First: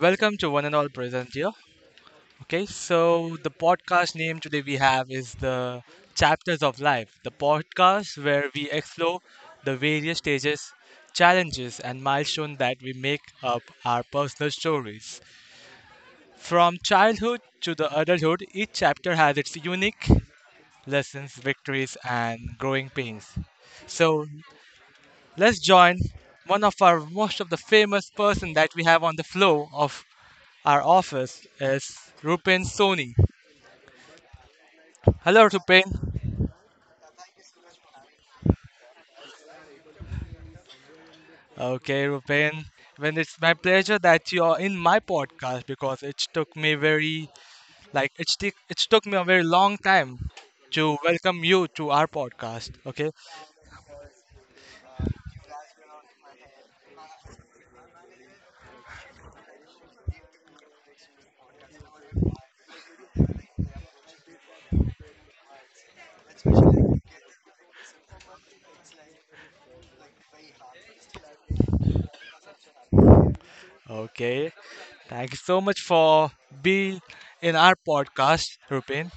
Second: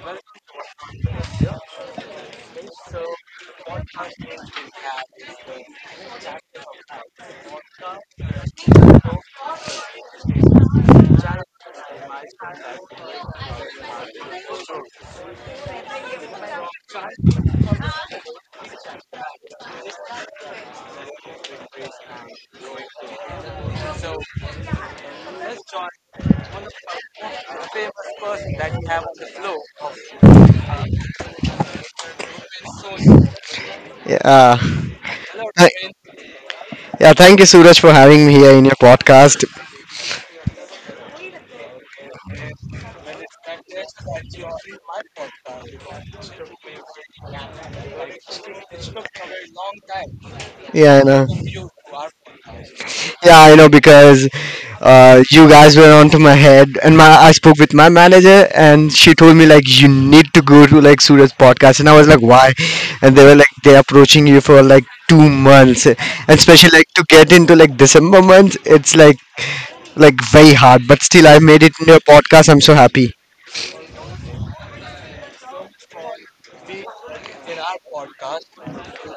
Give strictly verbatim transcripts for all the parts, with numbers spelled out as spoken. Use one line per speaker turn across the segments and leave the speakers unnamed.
welcome to one and all present here. Okay, so the podcast name today we have is the Chapters of Life, the podcast where we explore the various stages, challenges, and milestones that we make up our personal stories. From childhood to the adulthood, each chapter has its unique lessons, victories, and growing pains. So, let's join one of our most of the famous person that we have on the floor of Our office is Rupen Soni.
Yeah. Uh,
Hello, Rupen.
Th- yeah, thank you, Suraj, for having me here in your podcast.
Okay, Rupen. Well, it's my pleasure that you are in my podcast because it took me very, like, it, took it took me a very long time to
Yeah, I know.
welcome you to our podcast. Okay.
Yeah, I know because uh, you guys were onto my head, and my I spoke with my manager, and she told me like you need to go to like Suraj's podcast, and I was like why, and they were like they're approaching you for like two months, and especially like to get into like December month, it's like like very hard, but still I made it in your podcast. I'm so happy.
Okay. Thank you so much for being in our podcast, Rupen.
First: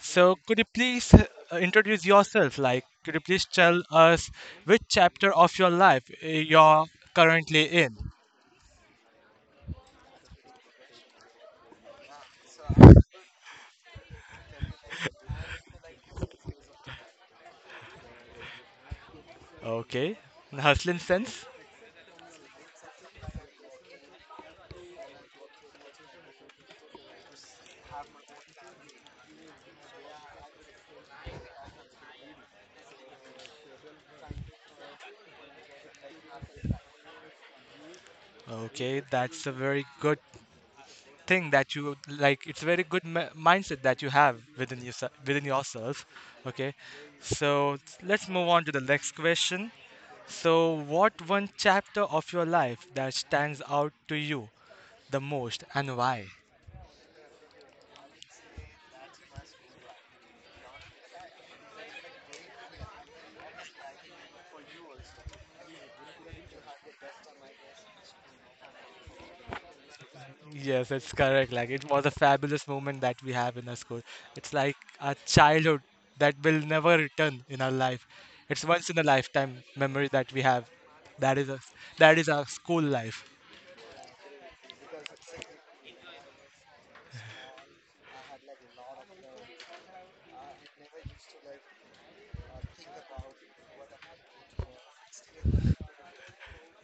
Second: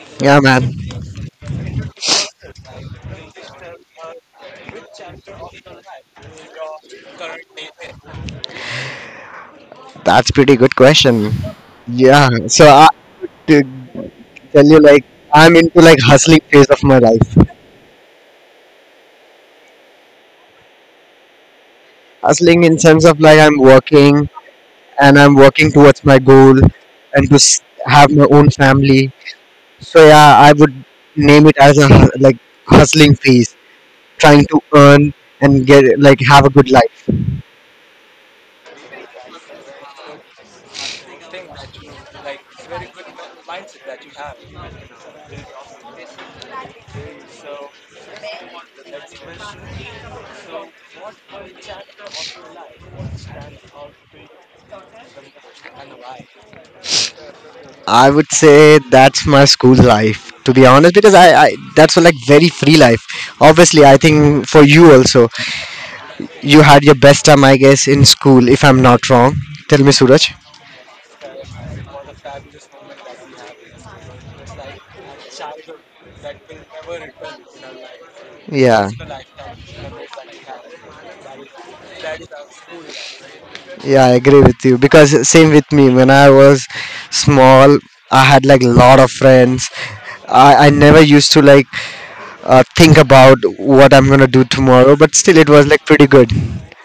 So,
Yeah,
could you
man,
please uh, introduce yourself? Like, could you please tell us which chapter of your life uh, you're currently in?
that's pretty good question. Yeah, so I, to tell you like I'm into like hustling phase of my life.
Okay, hustling sense.
Hustling in sense of like I'm working and I'm working towards my goal and to s- have my own family. So yeah, I would name it as a hu- like hustling phase, trying to earn and get like have a good life.
Okay, that's a very good thing that you like. It's a very good m mindset that you have within yourself, within yourself. Okay, so let's move on to the next question. So, what one chapter of your life that stands out to you the most, and why?
I would say that's my school life to be honest because I, I that's like very free life. Obviously, I think for you also you had your best time I guess in school if I'm not wrong. Tell me, Suraj.
Yes, it's correct. Like it was a fabulous moment that we have in our school. It's like a childhood that will never return in our life. It's once
Yeah,
in a lifetime memory that we have. That is a That is our school life.
yeah, I agree with you because same with me. When I was small, I had like lot of friends, i, I never used to like uh, think about what I'm gonna do tomorrow, but still it was like pretty good.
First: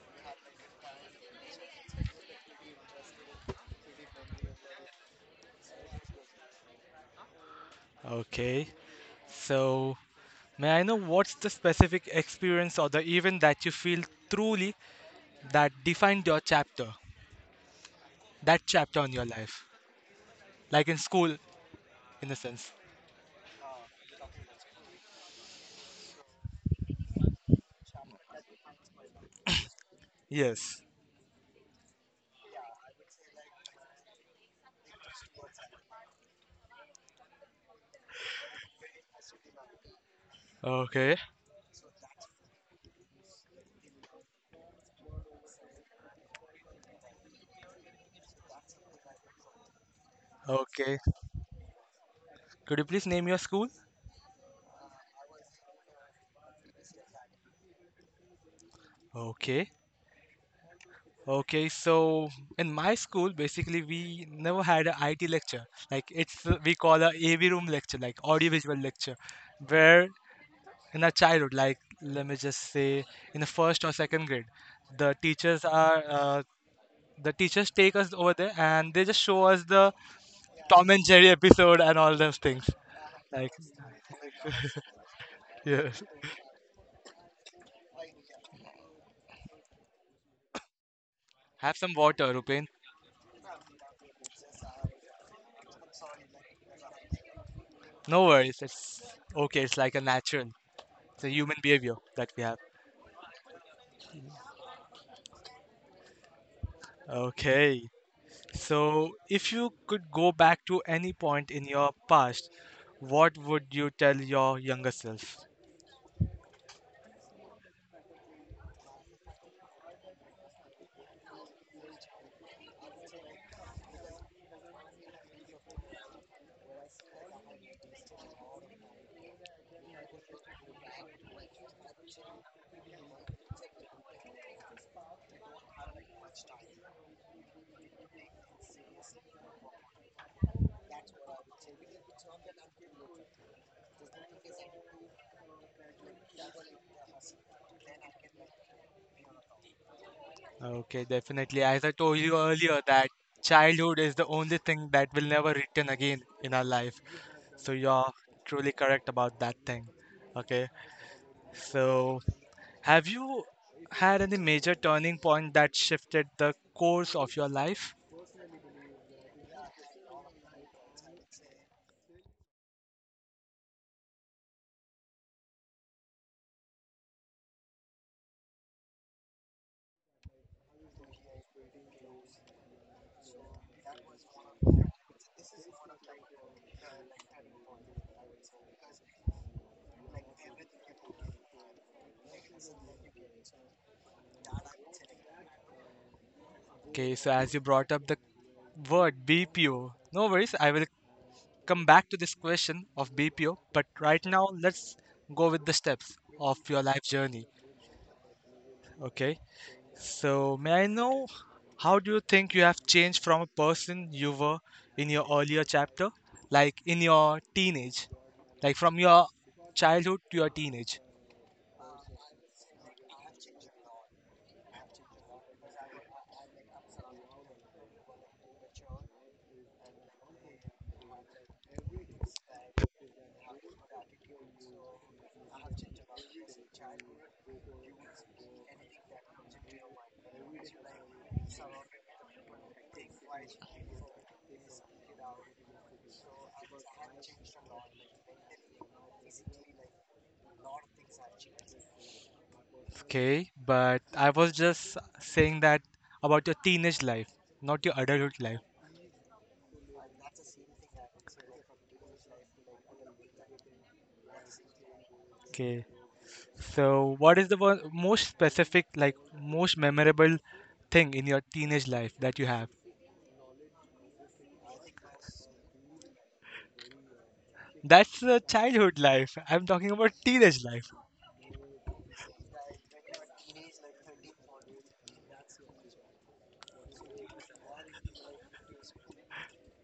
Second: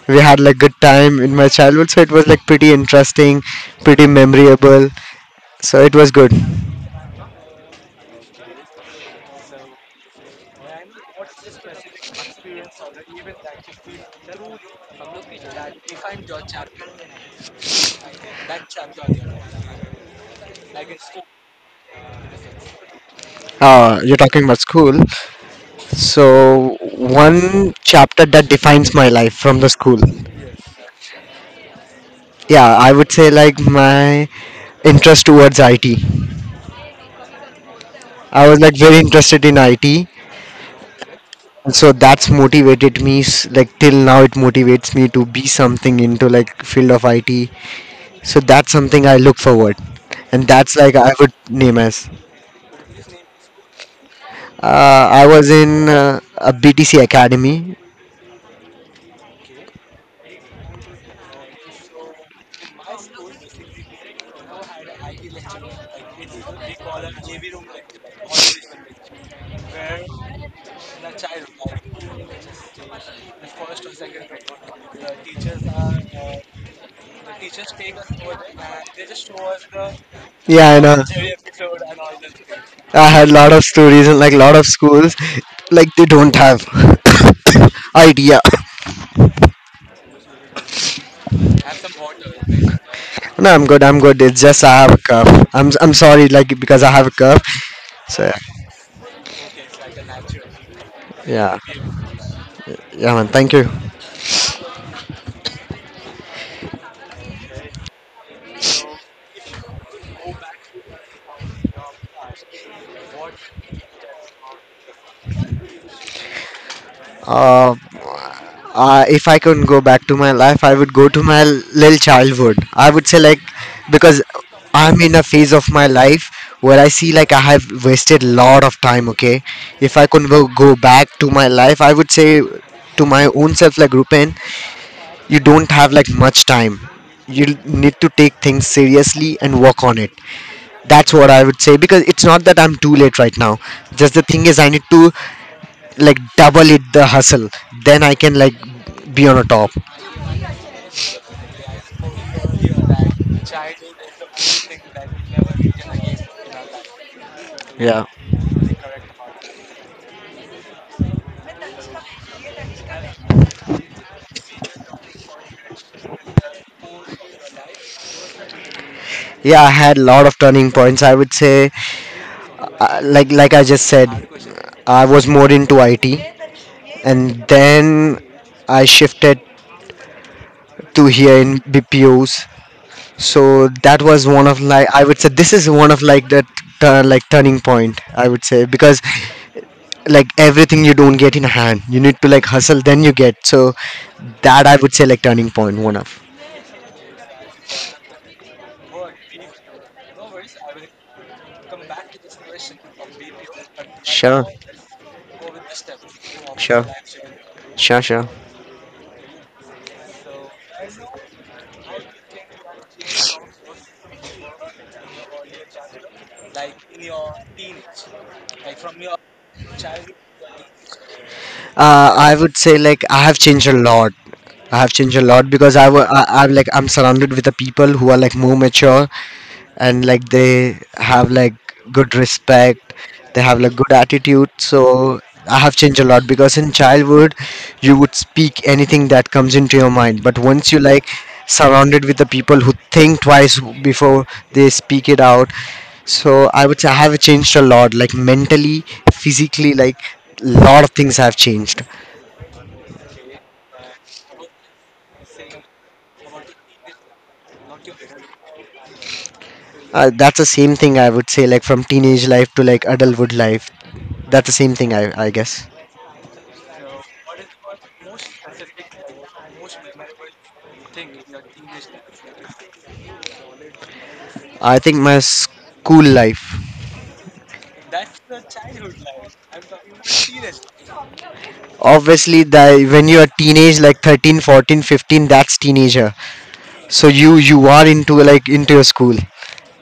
We had like good time in my childhood, so it was like pretty interesting, pretty memorable, so it was good.
Okay. So may I know what's the specific experience or the event that you feel truly that defined your chapter, that chapter on your life, like in school, in a sense.
Uh, you're talking about school, so one chapter that defines my life from the school.
Yes.
Yeah, I would say like my interest towards it. I was like very interested in it, and
Okay.
so that's motivated me s- like till now. It motivates me to be something into like field of it. So that's something I look forward, and that's like
Okay.
I would name as
Could you please name your school?
uh, I was in uh, a BTC Academy.
Okay. Okay, so in my school, basically, we never had an I T lecture. Like it's uh, we call a AV room lecture, like audiovisual lecture, where in our childhood, like let me just say, in the first or second grade, the teachers are uh, the teachers take us over there and they just show us the
Yeah, I
Tom
know.
and Jerry episode and all those things.
I had a
Like,
lot of stories in like a lot of schools. Like
yes,
they don't have idea.
have some water, Rupen.
No, I'm good. I'm good. It's just I have a cough. I'm I'm sorry, like because I have a cough.
No
So yeah,
worries, it's okay. It's like a natural, it's a human
yeah,
behavior that we have.
yeah, man. Thank you.
Okay. So, if you could go back to any point in your past, what would you tell your younger self?
Uh, uh, if I could go back to my life, I would go to my little childhood. I would say like because I'm in a phase of my life where I see like I have wasted a lot of time. Okay, if I could go go back to my life, I would say to my own self like, Rupen, you don't have like much time. You need to take things seriously and work on it. That's what I would say because it's not that I'm too late right now. Just the thing is, I need to like double it the hustle. Then I can like be on a top.
Okay, definitely. As I told you earlier, that childhood is the only thing that will never return again in our life. So,
Yeah,
you're truly correct about that thing. Okay, so have you had any major turning point that shifted the course of your life?
yeah. I had a lot of turning points. I would say, uh, like like I just said, I was more into I T, and then I shifted to here in B P Os. So that was one of, like, I would say this is one of like the tur- like turning point, I would say, because like everything you don't get in hand, you need to like hustle then you get. So that I would say like turning point, one of.
Okay, so as you brought up the word B P O, no worries, I will come back to this question of B P O, but right now
Sure.
let's go with the steps of your
Sure,
life journey.
sure, sure.
Okay. So, may I know how do you think you have changed from a person you were in your earlier chapter, like in your teenage, like from your childhood to your teenage?
uh, I would say like I have changed a lot. I have changed a lot because I, wa- I, I'm like I'm surrounded with the people who are like more mature, and like they have like good respect, they have like good attitude. So I have changed a lot because in childhood you would speak anything that comes into your mind, but once you like surrounded with the people who think twice before they speak it out, so I would say I have changed a lot, like mentally, physically, like lot of things have changed.
Okay. But I was just saying that about your teenage life, not your adulthood life.
Uh, that's the same thing I would say, like from teenage life to like adulthood life. That's the same thing, i, I guess.
Okay. So, what is the one, most specific, like most memorable thing in your teenage life that you have?
I think my school life.
That's uh, childhood life. I'm talking about teenage life.
Obviously, that when you're teenage, like thirteen, fourteen, fifteen, that's teenager. So you you are into like into your school,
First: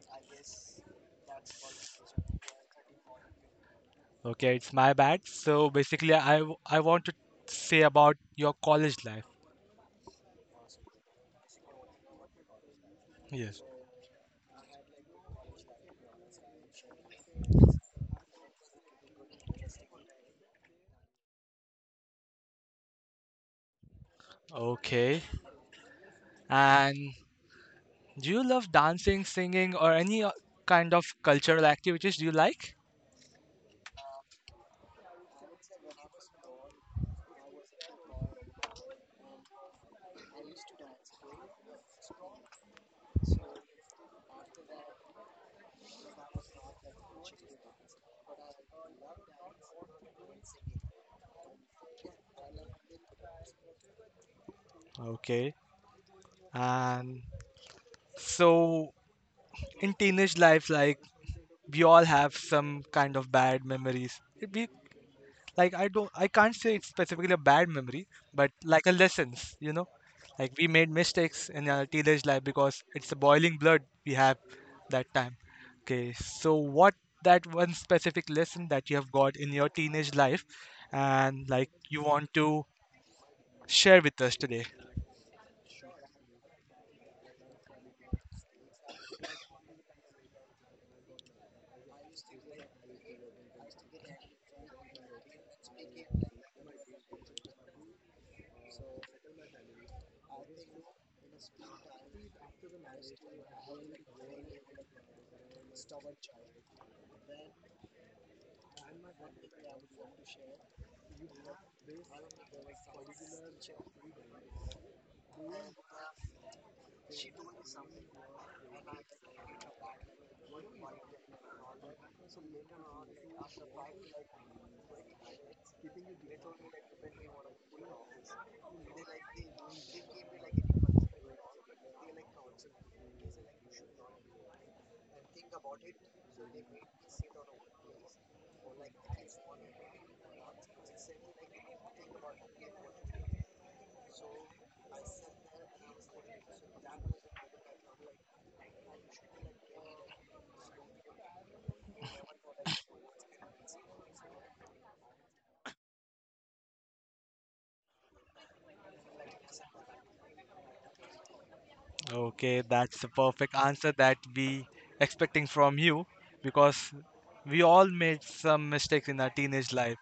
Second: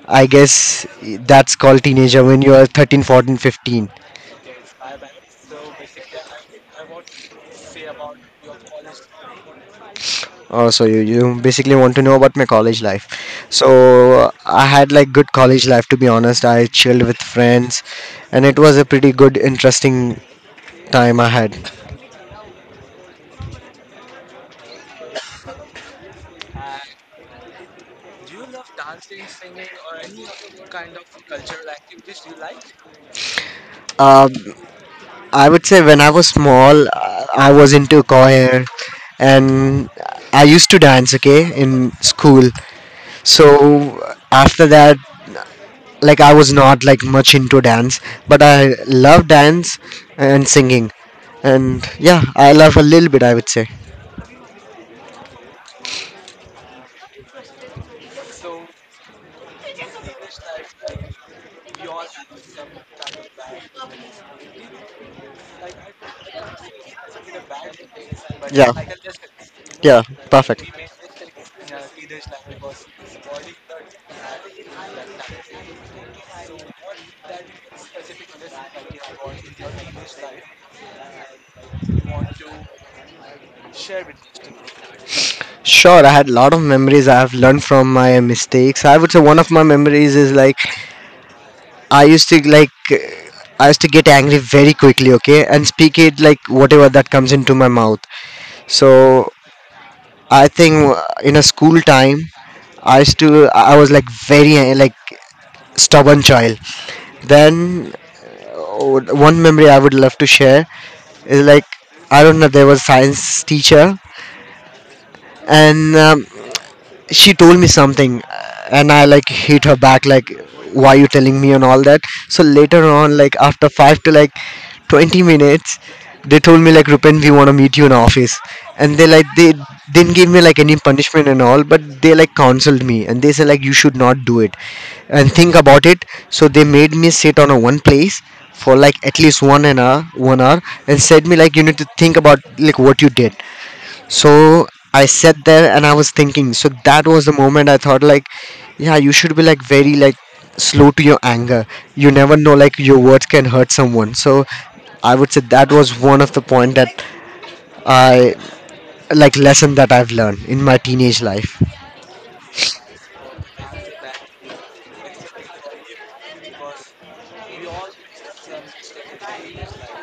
I guess. That's called teenager when you are thirteen, fourteen, fifteen.
Okay, it's my bad. So basically, I w- I want to say about your college life.
Oh, so you, you basically want to know about my college life.
Yes.
So I had like good college life to be honest. I chilled with friends, and it was a pretty good, interesting time I had.
Okay. And do you love dancing, singing, or any o- kind of cultural activities? Do you like?
Uh, I would say when I was small, uh, I was into choir and I used to dance, okay, in school. So after that, like I was not like much into dance, but I love dance and singing. And yeah, I love a little bit, I would say.
Okay. And so in teenage life, like we all have some kind of bad memories. It be like I don't I can't say it's specifically a bad memory, but
Yeah,
like a lessons, you know.
yeah,
Like we
perfect.
made mistakes in our teenage life because it's the boiling blood we have that time. Okay, so what that one specific lesson that you have got in your teenage life and like you want to share with us today?
Sure, I had a lot of memories. I have learned from my mistakes. I would say one of my memories is like I used to like uh, I used to get angry very quickly, okay, and speak it like whatever that comes into my mouth. So I think uh, in a school time, I used to I I was like very uh, like stubborn child. Then, oh, one memory I would love to share is like, I don't know, there was science teacher, and um, she told me something, uh, and I like hit her back like, why you telling me and all that. So later on, like after five to like twenty minutes, they told me like, Rupen, we want to meet you in office. And they like they didn't give me like any punishment and all, but they like counseled me, and they said like, you should not do it and think about it. So they made me sit on a one place for like at least one an hour one hour and said me like, you need to think about like what you did. So I sat there and I was thinking. So that was the moment I thought like, yeah, you should be like very like slow to your anger. You never know, like your words can hurt someone. So I would say that was one of the point that I like lesson that I've learned in my teenage life.
Okay, that's the perfect answer that we expecting from you because we all made some mistakes in our teenage life,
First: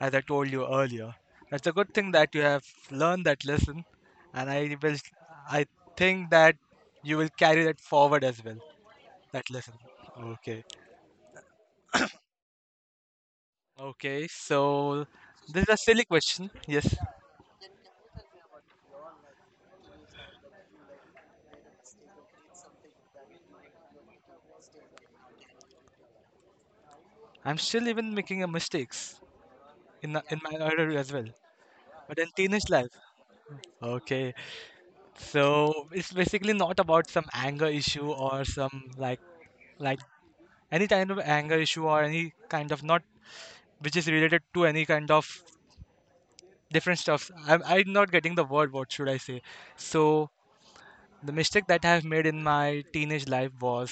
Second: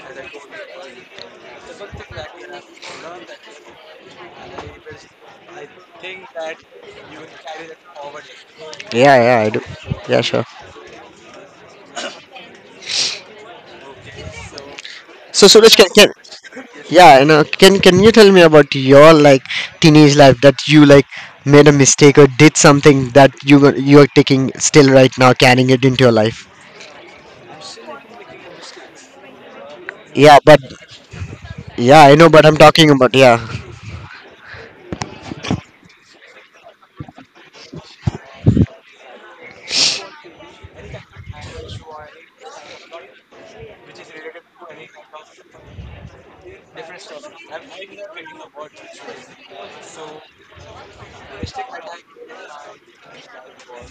as I told you earlier. That's a good thing that you have learned that lesson, and I will, I think that you will carry that forward as well.
Yeah, yeah,
That
I do.
lesson.
Yeah, sure.
Okay. Okay. So
So,
this is
Suraj,
a
can,
silly
can
question. Yes,
yeah, you know, can can you tell me about your like teenage life that you like made a mistake or did something that you were- you are taking still right now, carrying it into your life?
I'm still even making a mistakes in
Yeah,
in my
but
order as well,
yeah, I
but
know,
in
but I'm
teenage
talking
life.
about, yeah,
Okay. So it's basically not about some anger issue or some like like any kind of anger issue or any kind of not which is related to any kind of different stuff. I'm I'm not getting the word. What should I say? So the mistake that I have made in my teenage life was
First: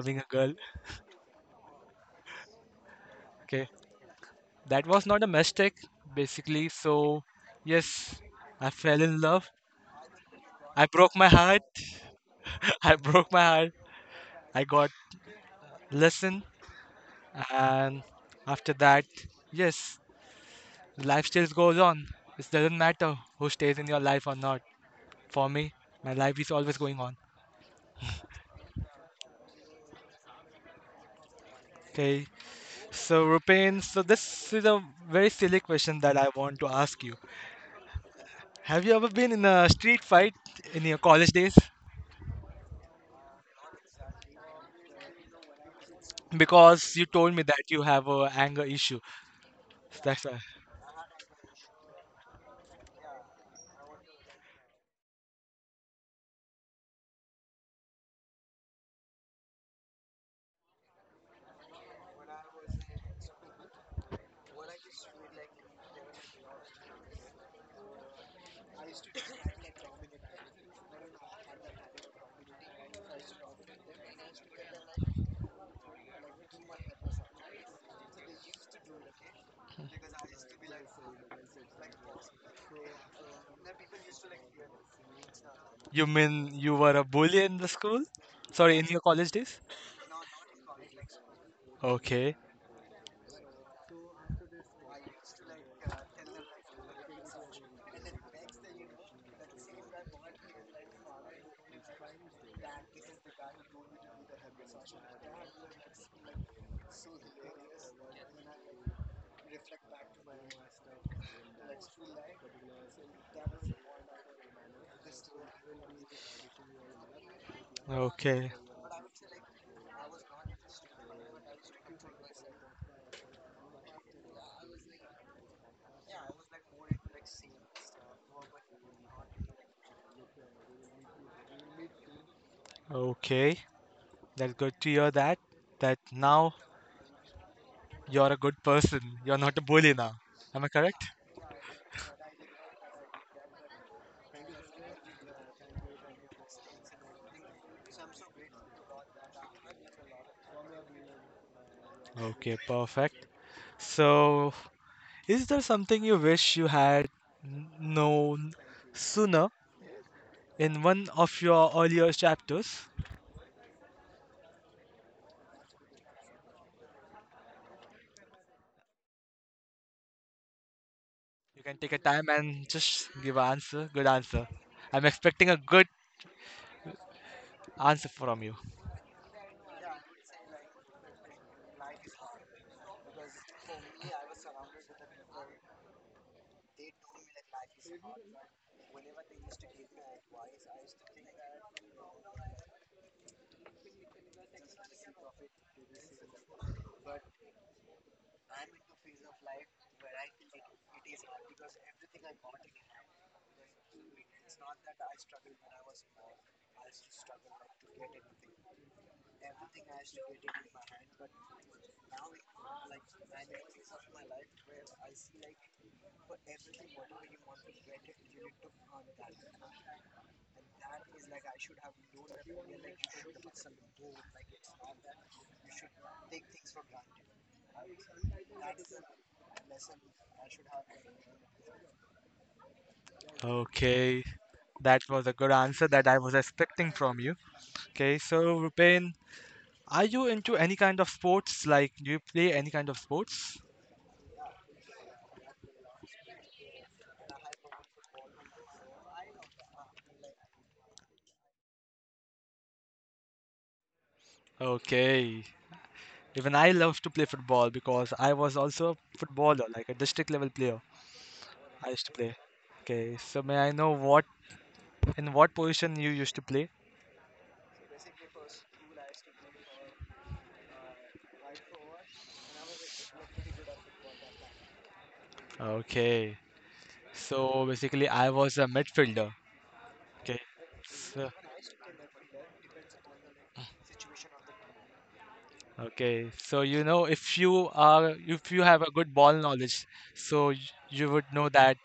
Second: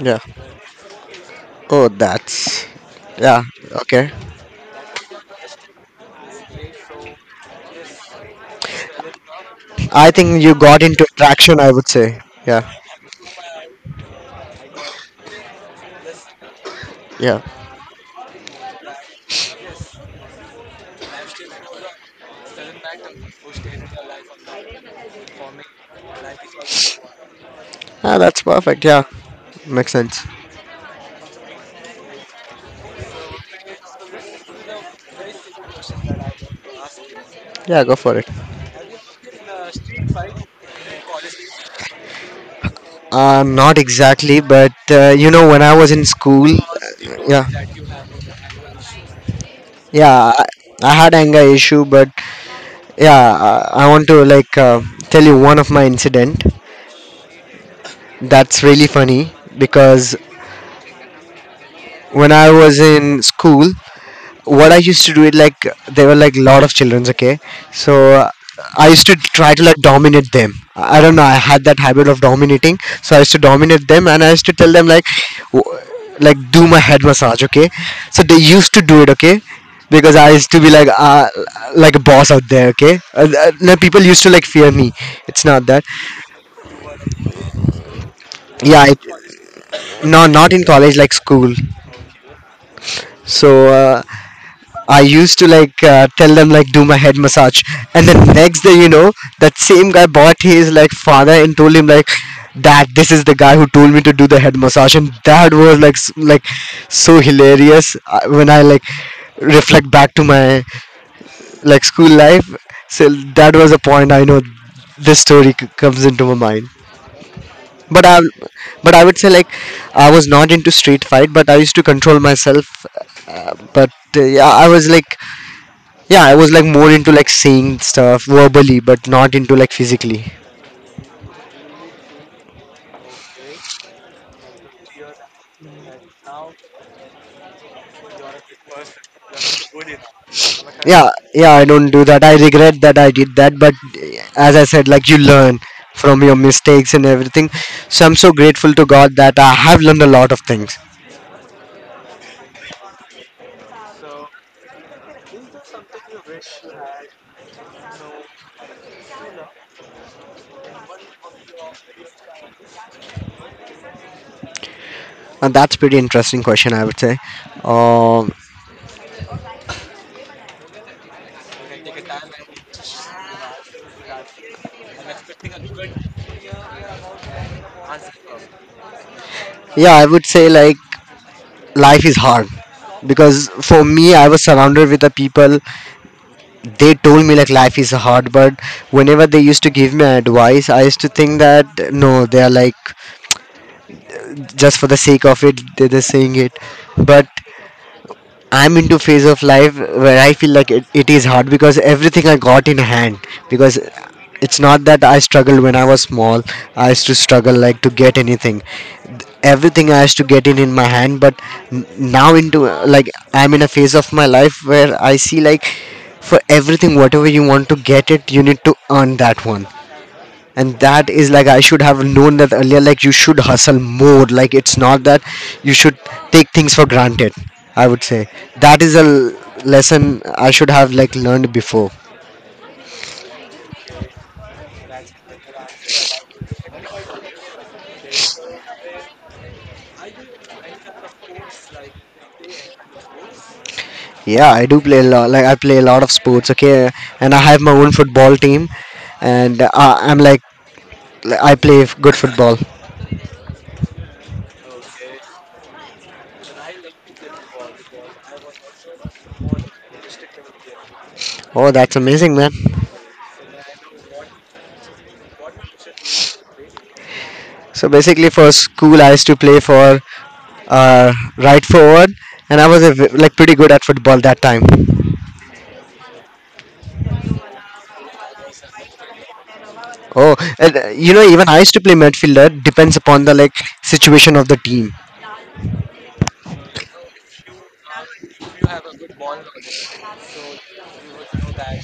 yeah.
a girl.
Oh, that's, yeah.
Okay,
Okay,
that was not a mistake basically. So yes, I fell in love.
I think you got
I
into
broke my
attraction,
heart.
I would say. Yeah,
I broke my heart. I got lesson
yeah.
and after that, yes, life still goes on. It doesn't matter who stays in your life or not. For me, my life is always going on.
Ah, that's perfect. Yeah, makes sense.
Okay, so Rupin, so this is a very silly question that I want to ask you.
Yeah, go for it.
Have you ever been in a street fight in your college days?
Uh, not exactly, but uh, you know, when I was in school, uh,
Because you told me
yeah,
that you have a anger issue. That's
yeah,
why.
I, I had anger issue, but yeah, I, I want to like uh, tell you one of my incident. That's really funny because when I was in school, what I used to do it like there were like lot of childrens, okay. So uh, I used to try to like dominate them. I don't know, I had that habit of dominating, so I used to dominate them, and I used to tell them like, w- like do my head massage, okay. So they used to do it, okay. Because I used to be like, uh, like a boss out there, okay. Uh, uh, no, people used to like fear me. It's not that.
You mean you were a bully in the school, sorry
Yeah,
in
it,
your college days?
no, not in college, like school.
Okay.
So uh, I used to like uh, tell them like do my head massage, and the next day, you know, that same guy bought his like father and told him like that this is the guy who told me to do the head massage, and that was like s- like so hilarious uh, when I like reflect back to my like school life. So that was a point, I know this story c- comes into my mind. But I,
Okay.
but I would say like I was not into street fight, but I used to control myself. Uh, but uh, yeah, I was like yeah i was like more into like saying stuff verbally but not into like physically.
Okay. That's good to hear that. That now you're a good person. You're not a bully now. Am I correct?
Yeah, yeah, I don't do that. I regret that I did that, but eh, as I said, like, you learn from your mistakes and everything. So I'm so grateful to God that I have learned a lot of things.
Okay, perfect. So, is there something you wish you had n- known sooner in one of your earlier chapters?
And that's pretty interesting question, I would say. um
You can take a time and just give an answer. Good answer. I'm expecting a good answer from you.
yeah, I would say, like, life is hard because for me I was surrounded with the people. They told me like life is hard, but whenever they used to give me advice I used to think that no, they are like just for the sake of it they're just saying it. But I'm into phase of life where I feel like it, it is hard because everything I got in hand. Because it's not that I struggled when I was small. I used to struggle like to get anything. Everything I used to get in in my hand. But n- now into uh, like I'm in a phase of my life where I see like for everything whatever you want to get it you need to earn that one. And that is like I should have known that earlier, like you should hustle more, like it's not that you should take things for granted. I would say that is a l- lesson I should have like learned before.
Okay, that was a good answer that I was expecting from you. Okay, so Rupen, are you into any kind of sports? Like, do you play any kind of sports?
Yeah, I do play a lot, like I play a lot of sports. Okay. And I have my own football team. And uh, I'm like like, I play f- good football.
Okay. Even I love to play football because I was also a footballer, like a district level player.
Oh,
I
that's
used to play.
amazing, man.
Okay, so may I know what in what position you used to play?
So basically for school I used to play for uh, right forward. And I was a v- like pretty good at football that time.
Okay. So basically I was a midfielder.
Oh,
Okay.
and, uh, you know,
So,
even I used to play midfielder. Depends upon the like situation of the team.
okay. So you know if you are if you have a good ball knowledge, so y- you would know that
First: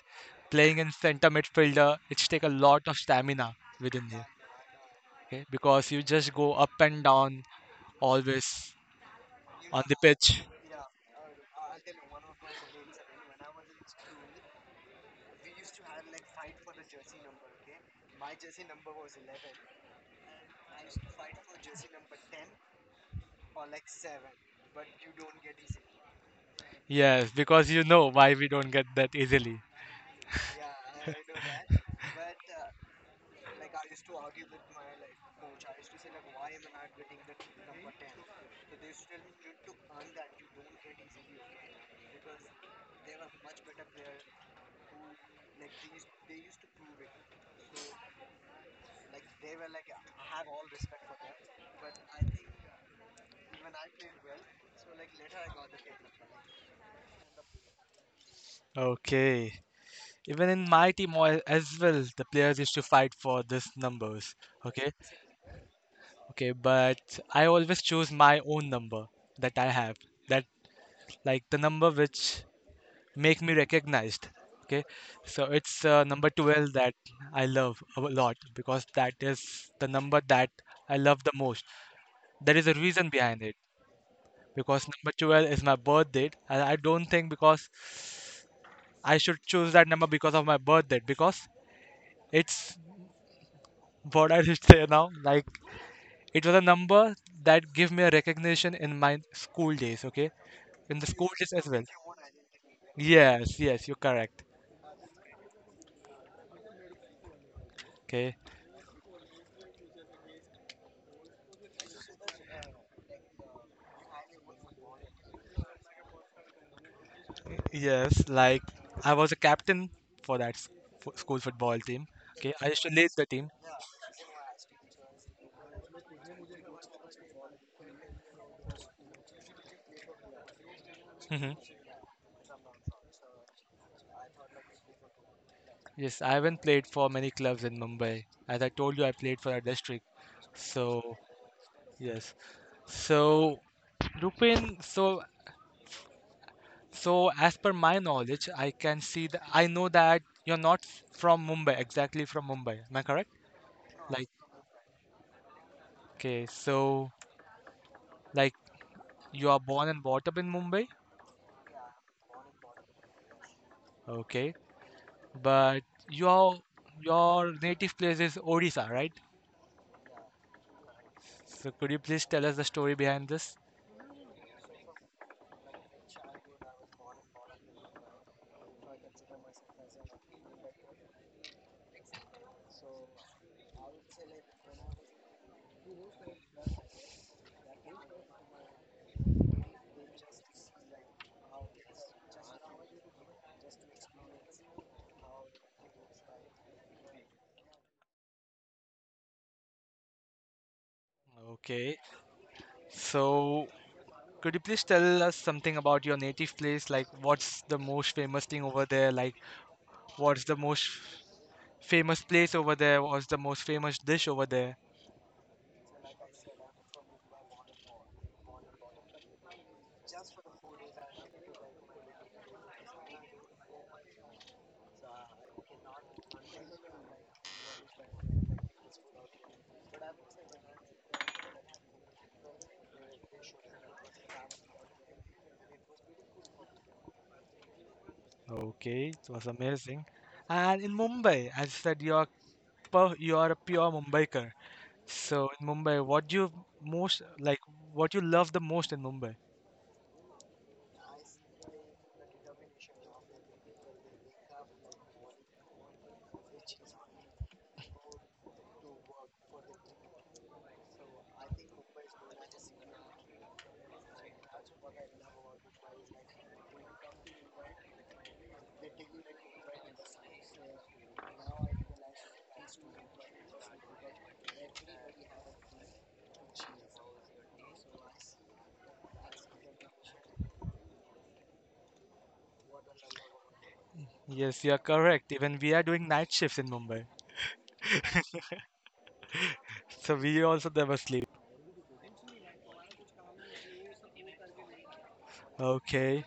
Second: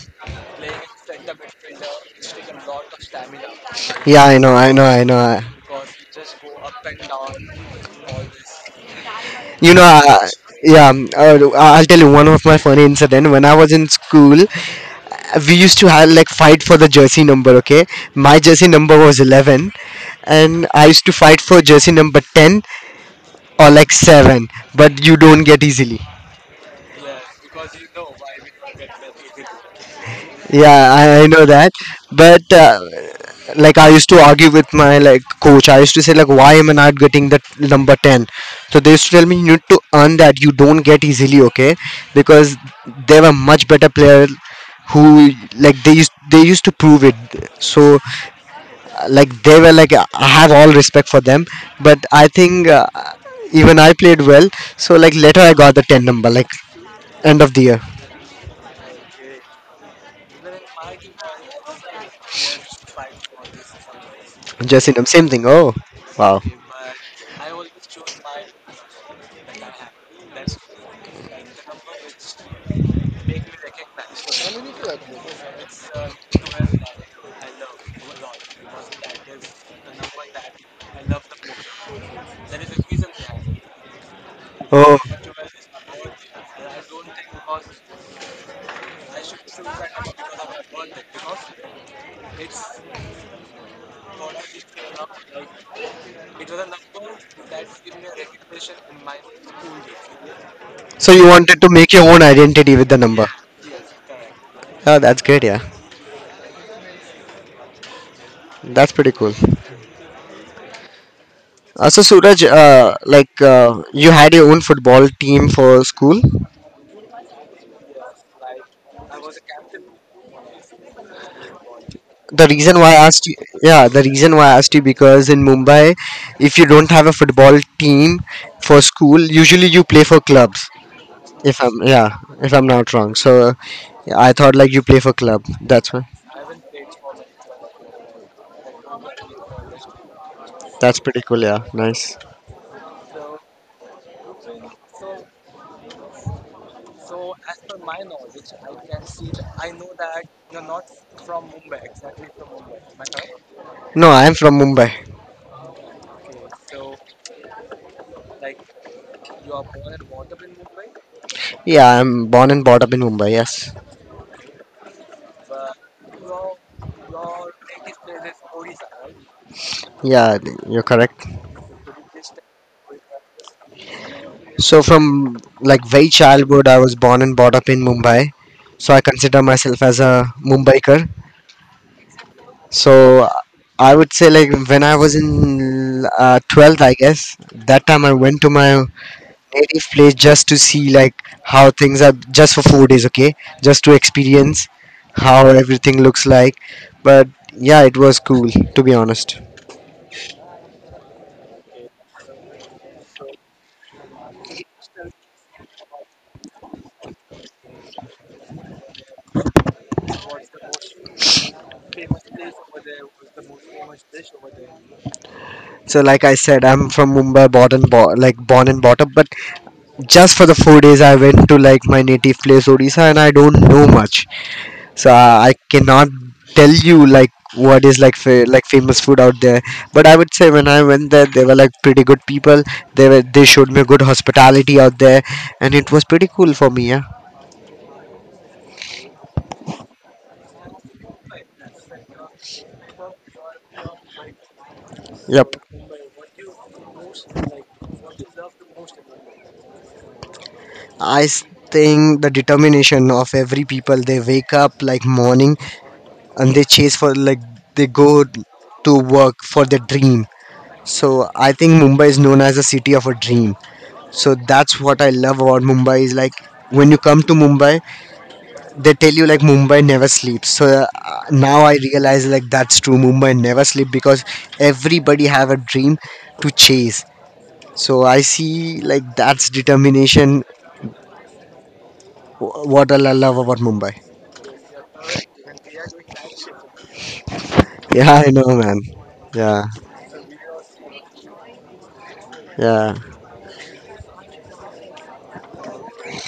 playing in center midfielder, it's take a lot of stamina within
Yeah,
you.
I know, I know, I know.
Okay? Because you just go up and down always
You know,
on the
uh,
pitch.
yeah. um, Uh, I'll tell you one of my funny incident. When I was in school, we used to have like fight for the jersey number. Okay, my jersey number was eleven, and I used to fight for jersey number ten or like seven. But you don't get easily.
Yes, because you know why we don't get that easily.
Yeah, I, I know that. But uh, like I used to argue with my like coach. I used to say like, why am I not getting that number ten? So they used to tell me you need to earn that. You don't get easily, okay? Because they were much better player who like they used they used to prove it. So like they were like I have all respect for them. But I think uh, even I played well. So like later I got the ten number like end of the year.
Okay. Even in my team al- as well, the players used to fight for these numbers.
Just
Okay.
in the same thing. Oh, wow.
Okay, but I always choose my own number that I have. That like the number which make me recognized. Okay. So it's uh, number twelve that I love a lot because that is the number that I love the most. There is a reason behind it. Because
Oh,
number twelve is my birth date and I don't think because I should choose that number because of my birth date because it's what I did say now, like it was a number that gave me a recognition in my school days. Okay, in
so
the
you
school days
wanted
as
to
well.
make your own identity with the number.
Yes, yes, you're correct.
Oh, that's great. Yeah,
Okay.
that's pretty cool. Uh, so Suraj, uh, like uh, you had your own football team for school.
Yes, like I was a captain for that s- f- school football team.
The
Okay, I
reason
used
why
to
I
lead
asked
the
you,
team.
yeah, the reason why I asked you, because in Mumbai, if you don't have a football team for school, usually you play for clubs.
Hmm.
If I'm yeah, if I'm not wrong. So uh, I thought like you play for club. That's why.
Yes, I haven't played for many clubs in Mumbai. As I told you, I played for a district, so
That's pretty cool. Yeah, nice.
yes. So, Rupin, so so as per my knowledge, I can see that I know that you're not from Mumbai, exactly from Mumbai. Am I correct?
No,
Like,
I'm from Mumbai.
okay, so like you are born and brought up in Mumbai,
Yeah, I'm born and brought up in Mumbai. Yes.
okay, but your your native place is Odisha, right?
Yeah, you're correct.
So, could you please tell us the story behind this?
So from like very childhood, I was born and brought up in Mumbai. So I consider myself as a Mumbaiker. So I would say like when I was in uh, twelfth, I guess. That time I went to my any place just to see like how things are, just for four days. Okay. Just to experience how everything looks like. But yeah, it was cool, to be honest.
Okay, so could you please tell us something about your native place? Like, what's the most famous thing over there? Like, what's the most famous place over there? Was the most famous dish over there?
So like I said, I'm from Mumbai, born and bo- like born and brought up. But just for the four days I went to like my native place Odisha, and I don't know much. So uh, I cannot tell you like what is like fa- like famous food out there. But I would say when I went there they were like pretty good people. They were they showed me good hospitality out there, and it was pretty cool for me. Yeah.
Okay, it was amazing. And in Mumbai, as you said, you're pu- you are a pure Mumbaiker.
Yep.
So in Mumbai, what do you most like? What you love the most in Mumbai?
I s- think the determination of every people. They wake up like morning and they chase for like they go to work for their dream. So I think Mumbai is known as the city of a dream. So that's what I love about Mumbai is like when you come to Mumbai they tell you like Mumbai never sleeps. So uh, now I realize like that's true, Mumbai never sleep, because everybody have a dream to chase. So I see like that's determination, wh- what I love about Mumbai.
Yes, you are correct. Even we are doing night shifts in Mumbai,
Yeah, I know, man. Yeah.
so we also never sleep.
Yeah.
Okay,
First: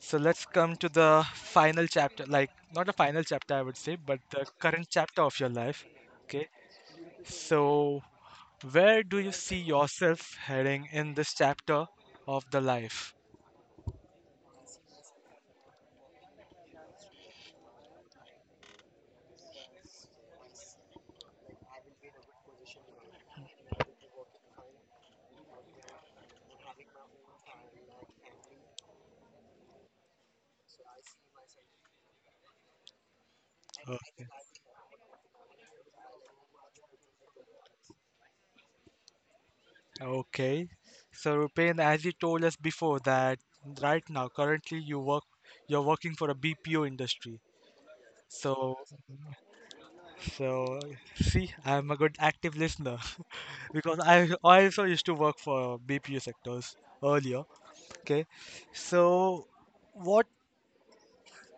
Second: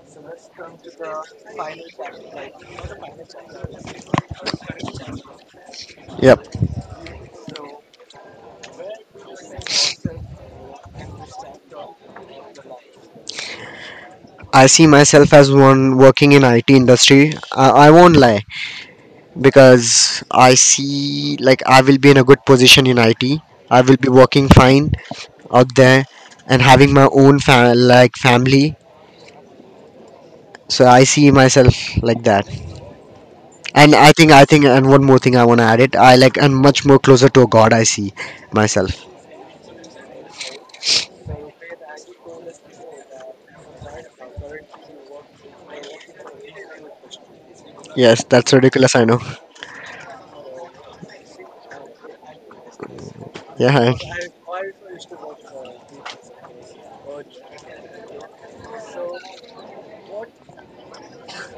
so let's come to the final chapter. Like not a final chapter, I would say, but the current chapter of your life.
Yep.
Okay, so where do you see yourself heading in this chapter of the life?
I see myself as one working in it industry. i, I won't lie. Because I see like I will be in a good position in it. I will be working fine out there. And having my own fa- like family. So I see myself like that. And i
Okay.
think i think and one more thing I want to add it, I like, and much more closer to a God, I see myself.
Okay. So Rupen, as you told us before that right now, currently you work you're working for a B P O industry.
Yes, that's
So
ridiculous, I know.
so see, I'm a good active listener
Yeah.
because I I also used to work for B P O sectors earlier. Okay. So what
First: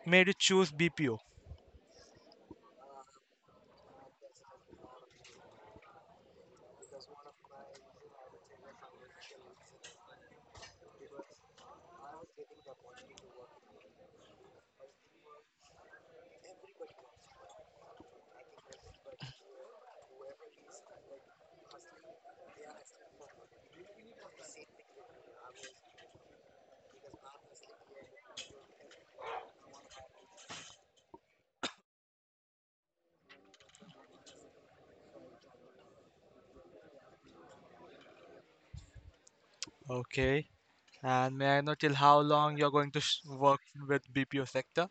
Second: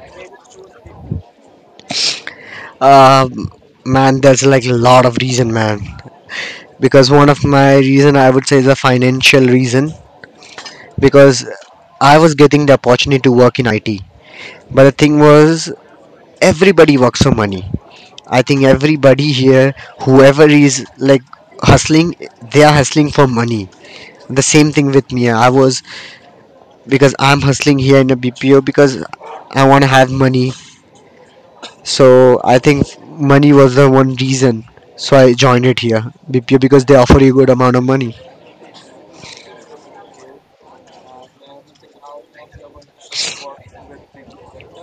made you choose B P O?
um Man, there's like a lot of reason, man. Because one of my reason, I would say, is a financial reason. Because I was getting the opportunity to work in it. But the thing was, everybody works for money. I think everybody here, whoever is like hustling, they are hustling for money. The same thing with me, I was, because I'm hustling here in a B P O because I want to have money. So I think money was the one reason. So I joined it here B P O because they offer you good amount of money.
Okay. And may I know till how long you're going to s- work with B P O sector?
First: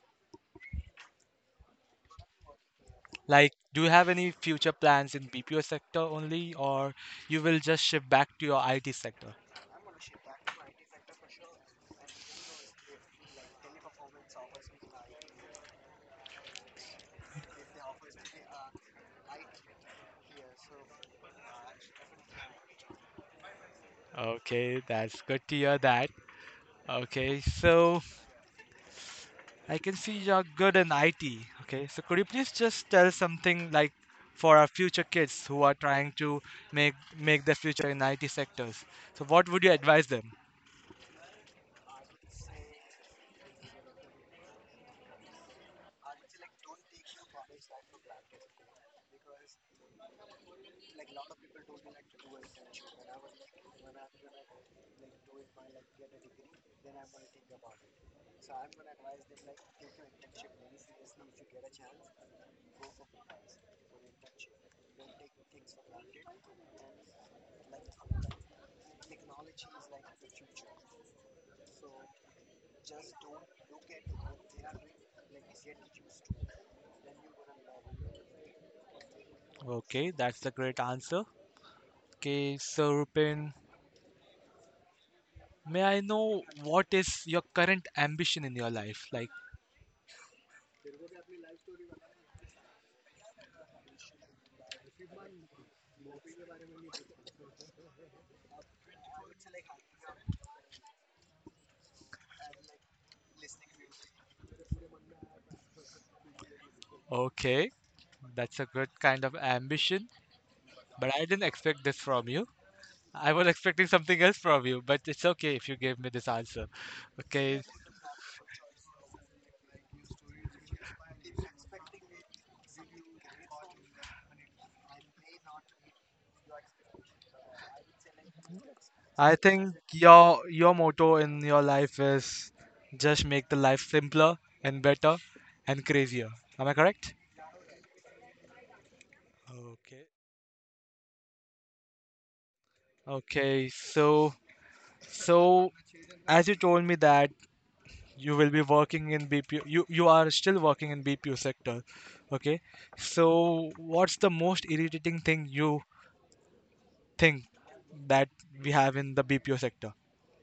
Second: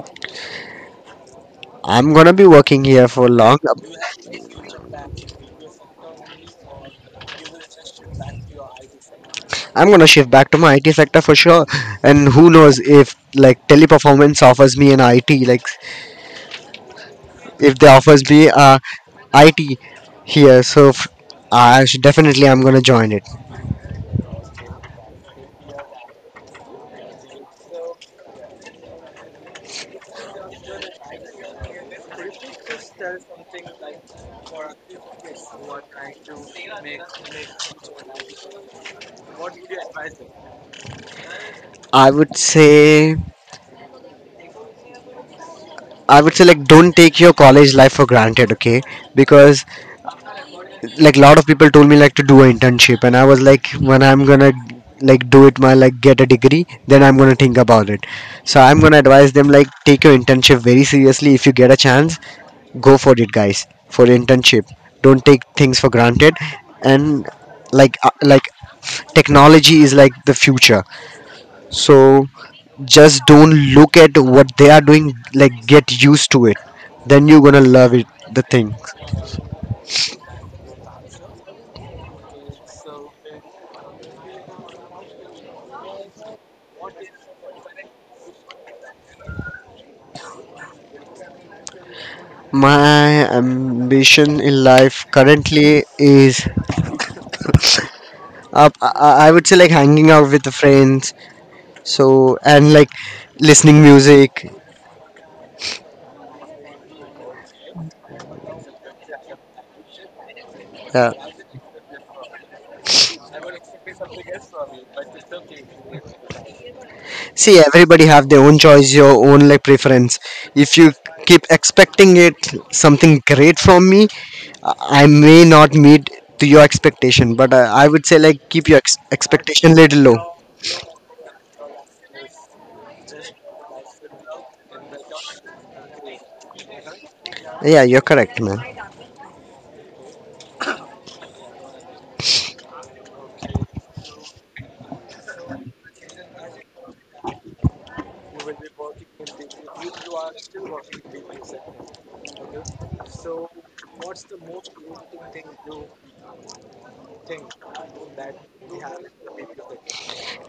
I'm gonna be working here for
Like,
long.
do you have any future plans in B P O sector only, or you will just shift back to your I T sector?
I'm gonna shift back to my I T sector for sure. And who knows if like teleperformance offers me an I T like if they offers me uh I T here. So f- I should definitely I'm gonna join it.
Okay, that's good to hear that. Okay, so I can see you're good in I T. Okay, so could you please just tell something like for our future kids who are trying to make make their future in I T sectors? So what would you advise them?
I would say I would say like don't take your college life for granted. Okay, because like a lot of people told me like to do an internship and I was like when I'm gonna like do it, my like get a degree, then I'm gonna think about it. So I'm gonna advise them like take your internship very seriously. If you get a chance, go for it, guys, for internship. Don't take things for granted. And like uh, like technology is like the future. So just don't look at what they are doing, like get used to it, then you're gonna love it, the thing.
Okay, that's a great answer. Okay, so Rupin, may I know what is your current ambition in your life? Like,
My ambition in life currently is uh, I I- I would say like hanging out with the friends. So and like listening music.
okay, that's a good kind of ambition,
Yeah.
but I didn't expect this from you. I was expecting something else from you, but it's okay if you gave me this answer.
See,
Okay.
everybody have their own choice, your own like preference. If you keep expecting it something great from me, I I may not meet to your expectation. But uh, I would say like keep your ex-
I
expectation
think
little low.
your your motto in your life is just make the life simpler and better and crazier. Am I correct?
Yeah, you're correct, man.
Okay. Okay, so so as you told me that you will be working in B P O. You you are still working in B P O sector, okay? So what's the most irritating thing you think that we have in the B P O sector?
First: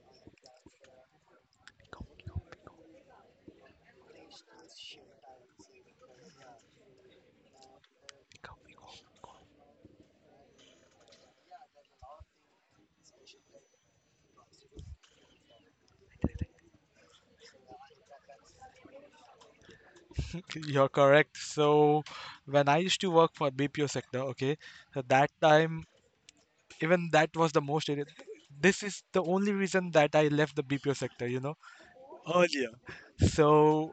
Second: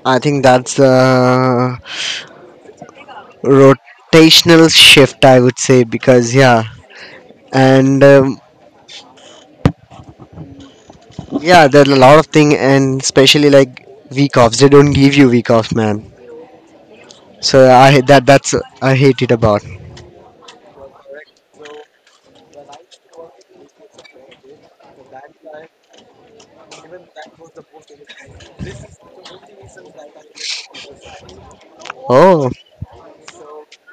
I think that's the rotational shift, I would say. Because yeah. And um, yeah, there's a lot of thing. And especially like week offs, they don't give you week offs, man. So I, that, that's, I hate it about.
You're correct. So when I used to work for B P O sector, okay, so that time even that was the most irrit- this is the only reason that I left the B P O sector, you know,
Oh.
earlier. So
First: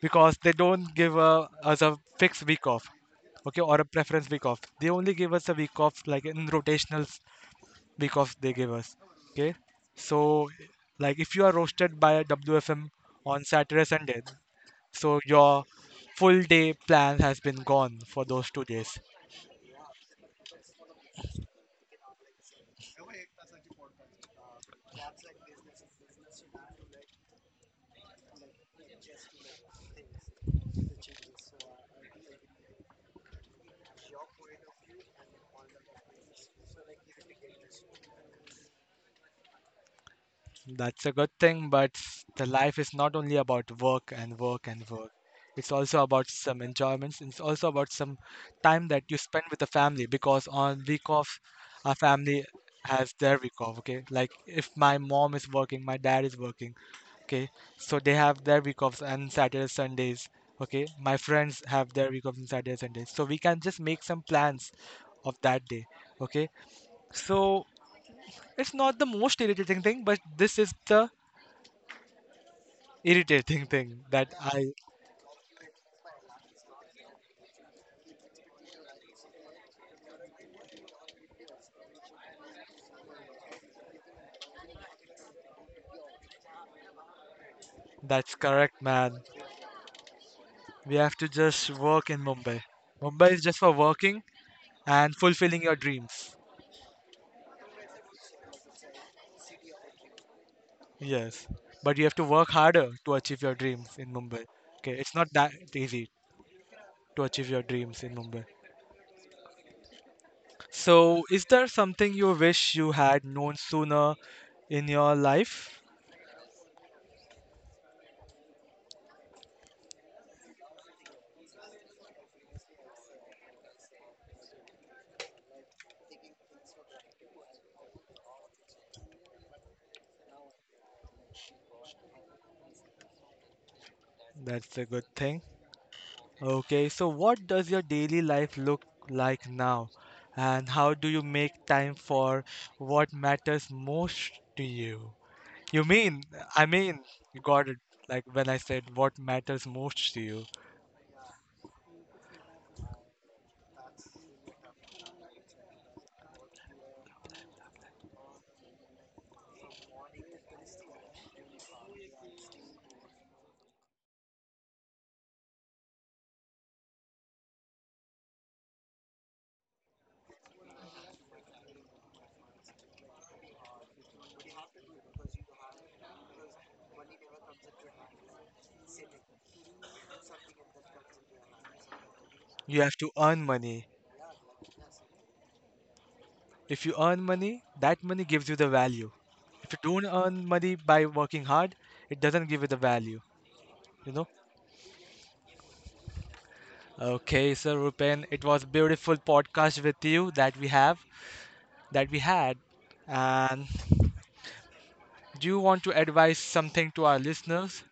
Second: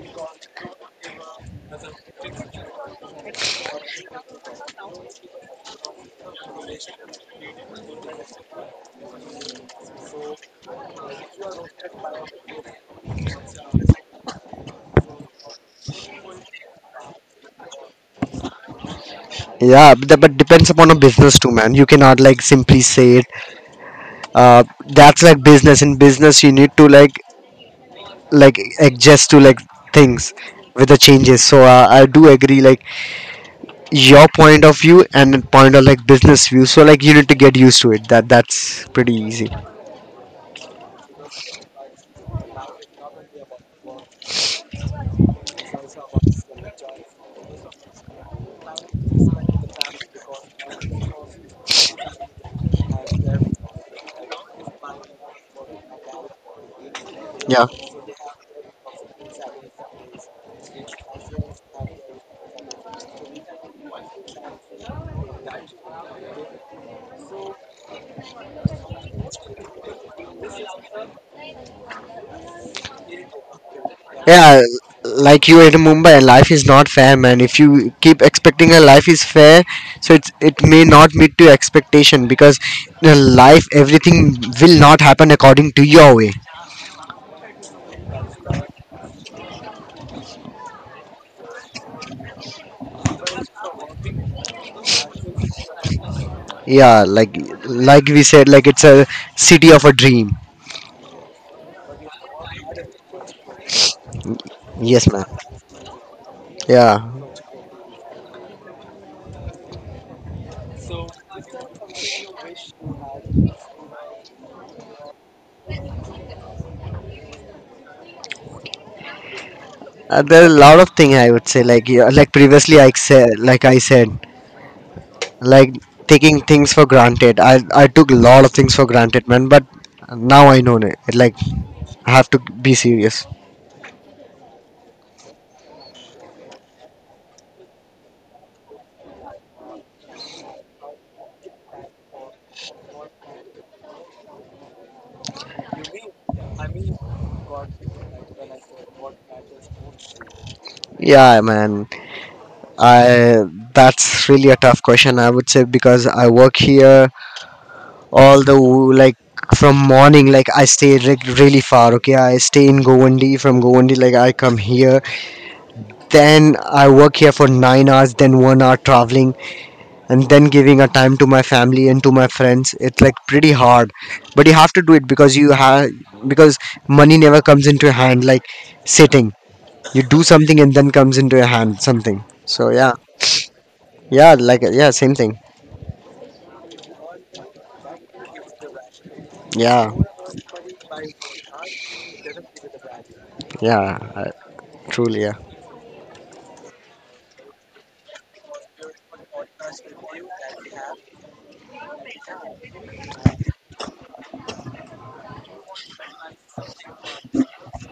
because they don't give uh, us a fixed week off, okay, or a preference week off. They only give us a week off, like in rotational s- week off they give us, okay. So, like if you are roasted by a W F M on Saturday, Sunday, so your full day plan has been gone for those two days.
Yeah, but, but depends upon a business too, man. You cannot like simply say it. uh that's like business. In business you need to like like adjust to like things with the changes. So uh, I do agree, like your point of view and point of like business view. So like you need to get used to it, that that's pretty easy.
That's a good thing, but the life is not only about work and work and work. It's also about some enjoyments. It's also about some time that you spend with the family because on week off, our family has their week off, okay? Like if my mom is working, my dad is working, okay?
Yeah.
So they have their week offs on Saturdays, Sundays, okay? My friends have their week offs on Saturdays, Sundays. So we can just make some plans of that day, okay? So it's not the most irritating thing, but this is the irritating thing that
Yeah,
I
like you in Mumbai, life is not fair, man. If you keep expecting a life is fair, so it's it may not meet to expectation. Because the life, everything will not happen according to your way.
that's correct, man. We have to just work in Mumbai. Mumbai is just for working and fulfilling your dreams.
Yeah, like like we said, like it's a city of a dream.
Yes. But you have to work harder to achieve your dreams in Mumbai. Okay,
Yes,
it's
man.
not that easy
Yeah.
to achieve your dreams in Mumbai. So, is there something you wish you had known sooner in your life?
Uh, there are a lot of thing, I would say, like yeah, like previously i said like i said like taking things for granted. I I took a lot of things for granted, man. But now I know it. Like I have to be serious.
That's a good thing. Okay, so what does your daily life look like now? And how do you make time for what matters most to you? You mean, I mean, you got it. Like when I said what matters most to you,
Yeah, man. I That's really a tough question. I would say because I work here all the w- like from morning. Like I stay re- really far. Okay, I stay in Govandi. From Govandi, like I come here. Then I work here for nine hours. Then one hour traveling. And then giving a time to my family and to my friends, it's like pretty hard. But you have to do it because you have, because money never comes into your hand, like sitting. You do something and then comes into your hand something. So
you
yeah.
have to earn money.
Yeah, like yeah, same thing.
If you earn money, that money gives you the value. If you
Yeah.
don't earn money by working hard, it doesn't give you the value,
Yeah,
you know?
I, truly. Yeah.
Okay, so Rupen, it was beautiful podcast with you that we have, that we had. And do you want to advise something to our listeners?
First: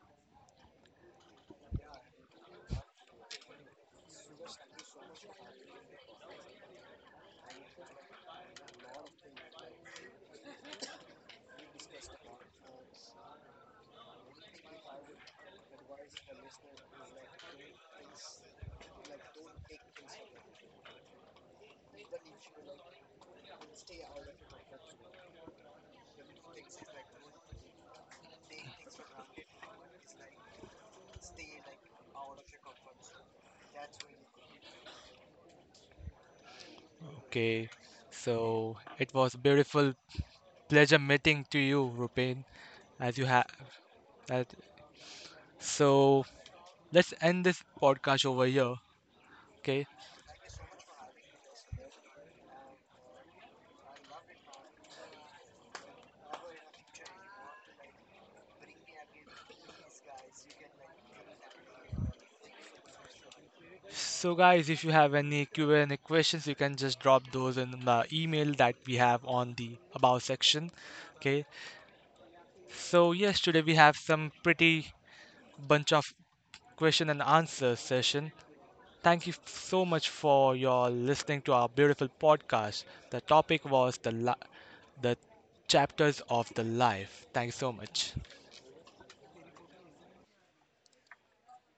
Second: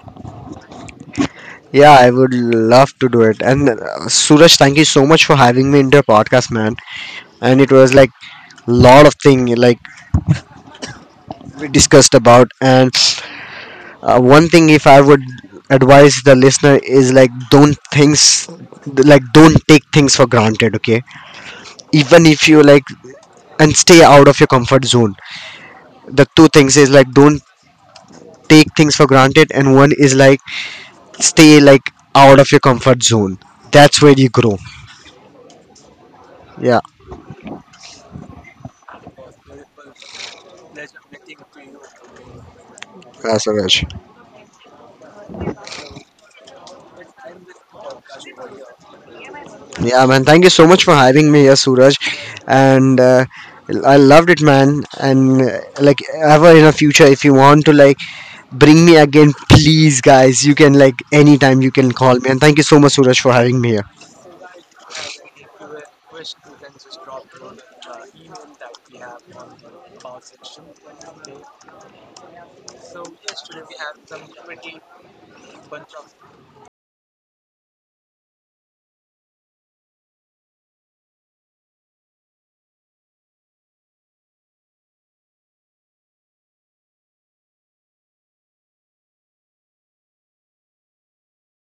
Yeah, I would love to do it. And uh, Suraj, thank you so much for having me in your podcast, man. And it was like lot of thing like we discussed about. And uh, one thing if I would advise the listener is like don't things like don't take things for granted. Okay, even if you like, and stay out of your comfort zone. The two things is like don't take things for granted, and one is like stay like out of your comfort zone. That's where you grow. Yeah.
Okay, so it was beautiful pleasure meeting to you, Rupen, as you have
That's a...
that. So let's end this podcast over here. Okay.
Yeah, man. Thank you so much for having me here, Suraj. And uh, I loved it, man. And uh, like ever in the future, if you want to like bring me again, please, guys, you can like anytime you can call me. And thank you so much, Suraj, for having me here.
So guys, if you have any Q and A questions, you can just drop those in the email that we have on the about section. Okay. So yes, today we have some pretty bunch of question and answer session. Thank you so much for your listening to our beautiful podcast. The topic was the li- the chapters of the life. Thank you so much.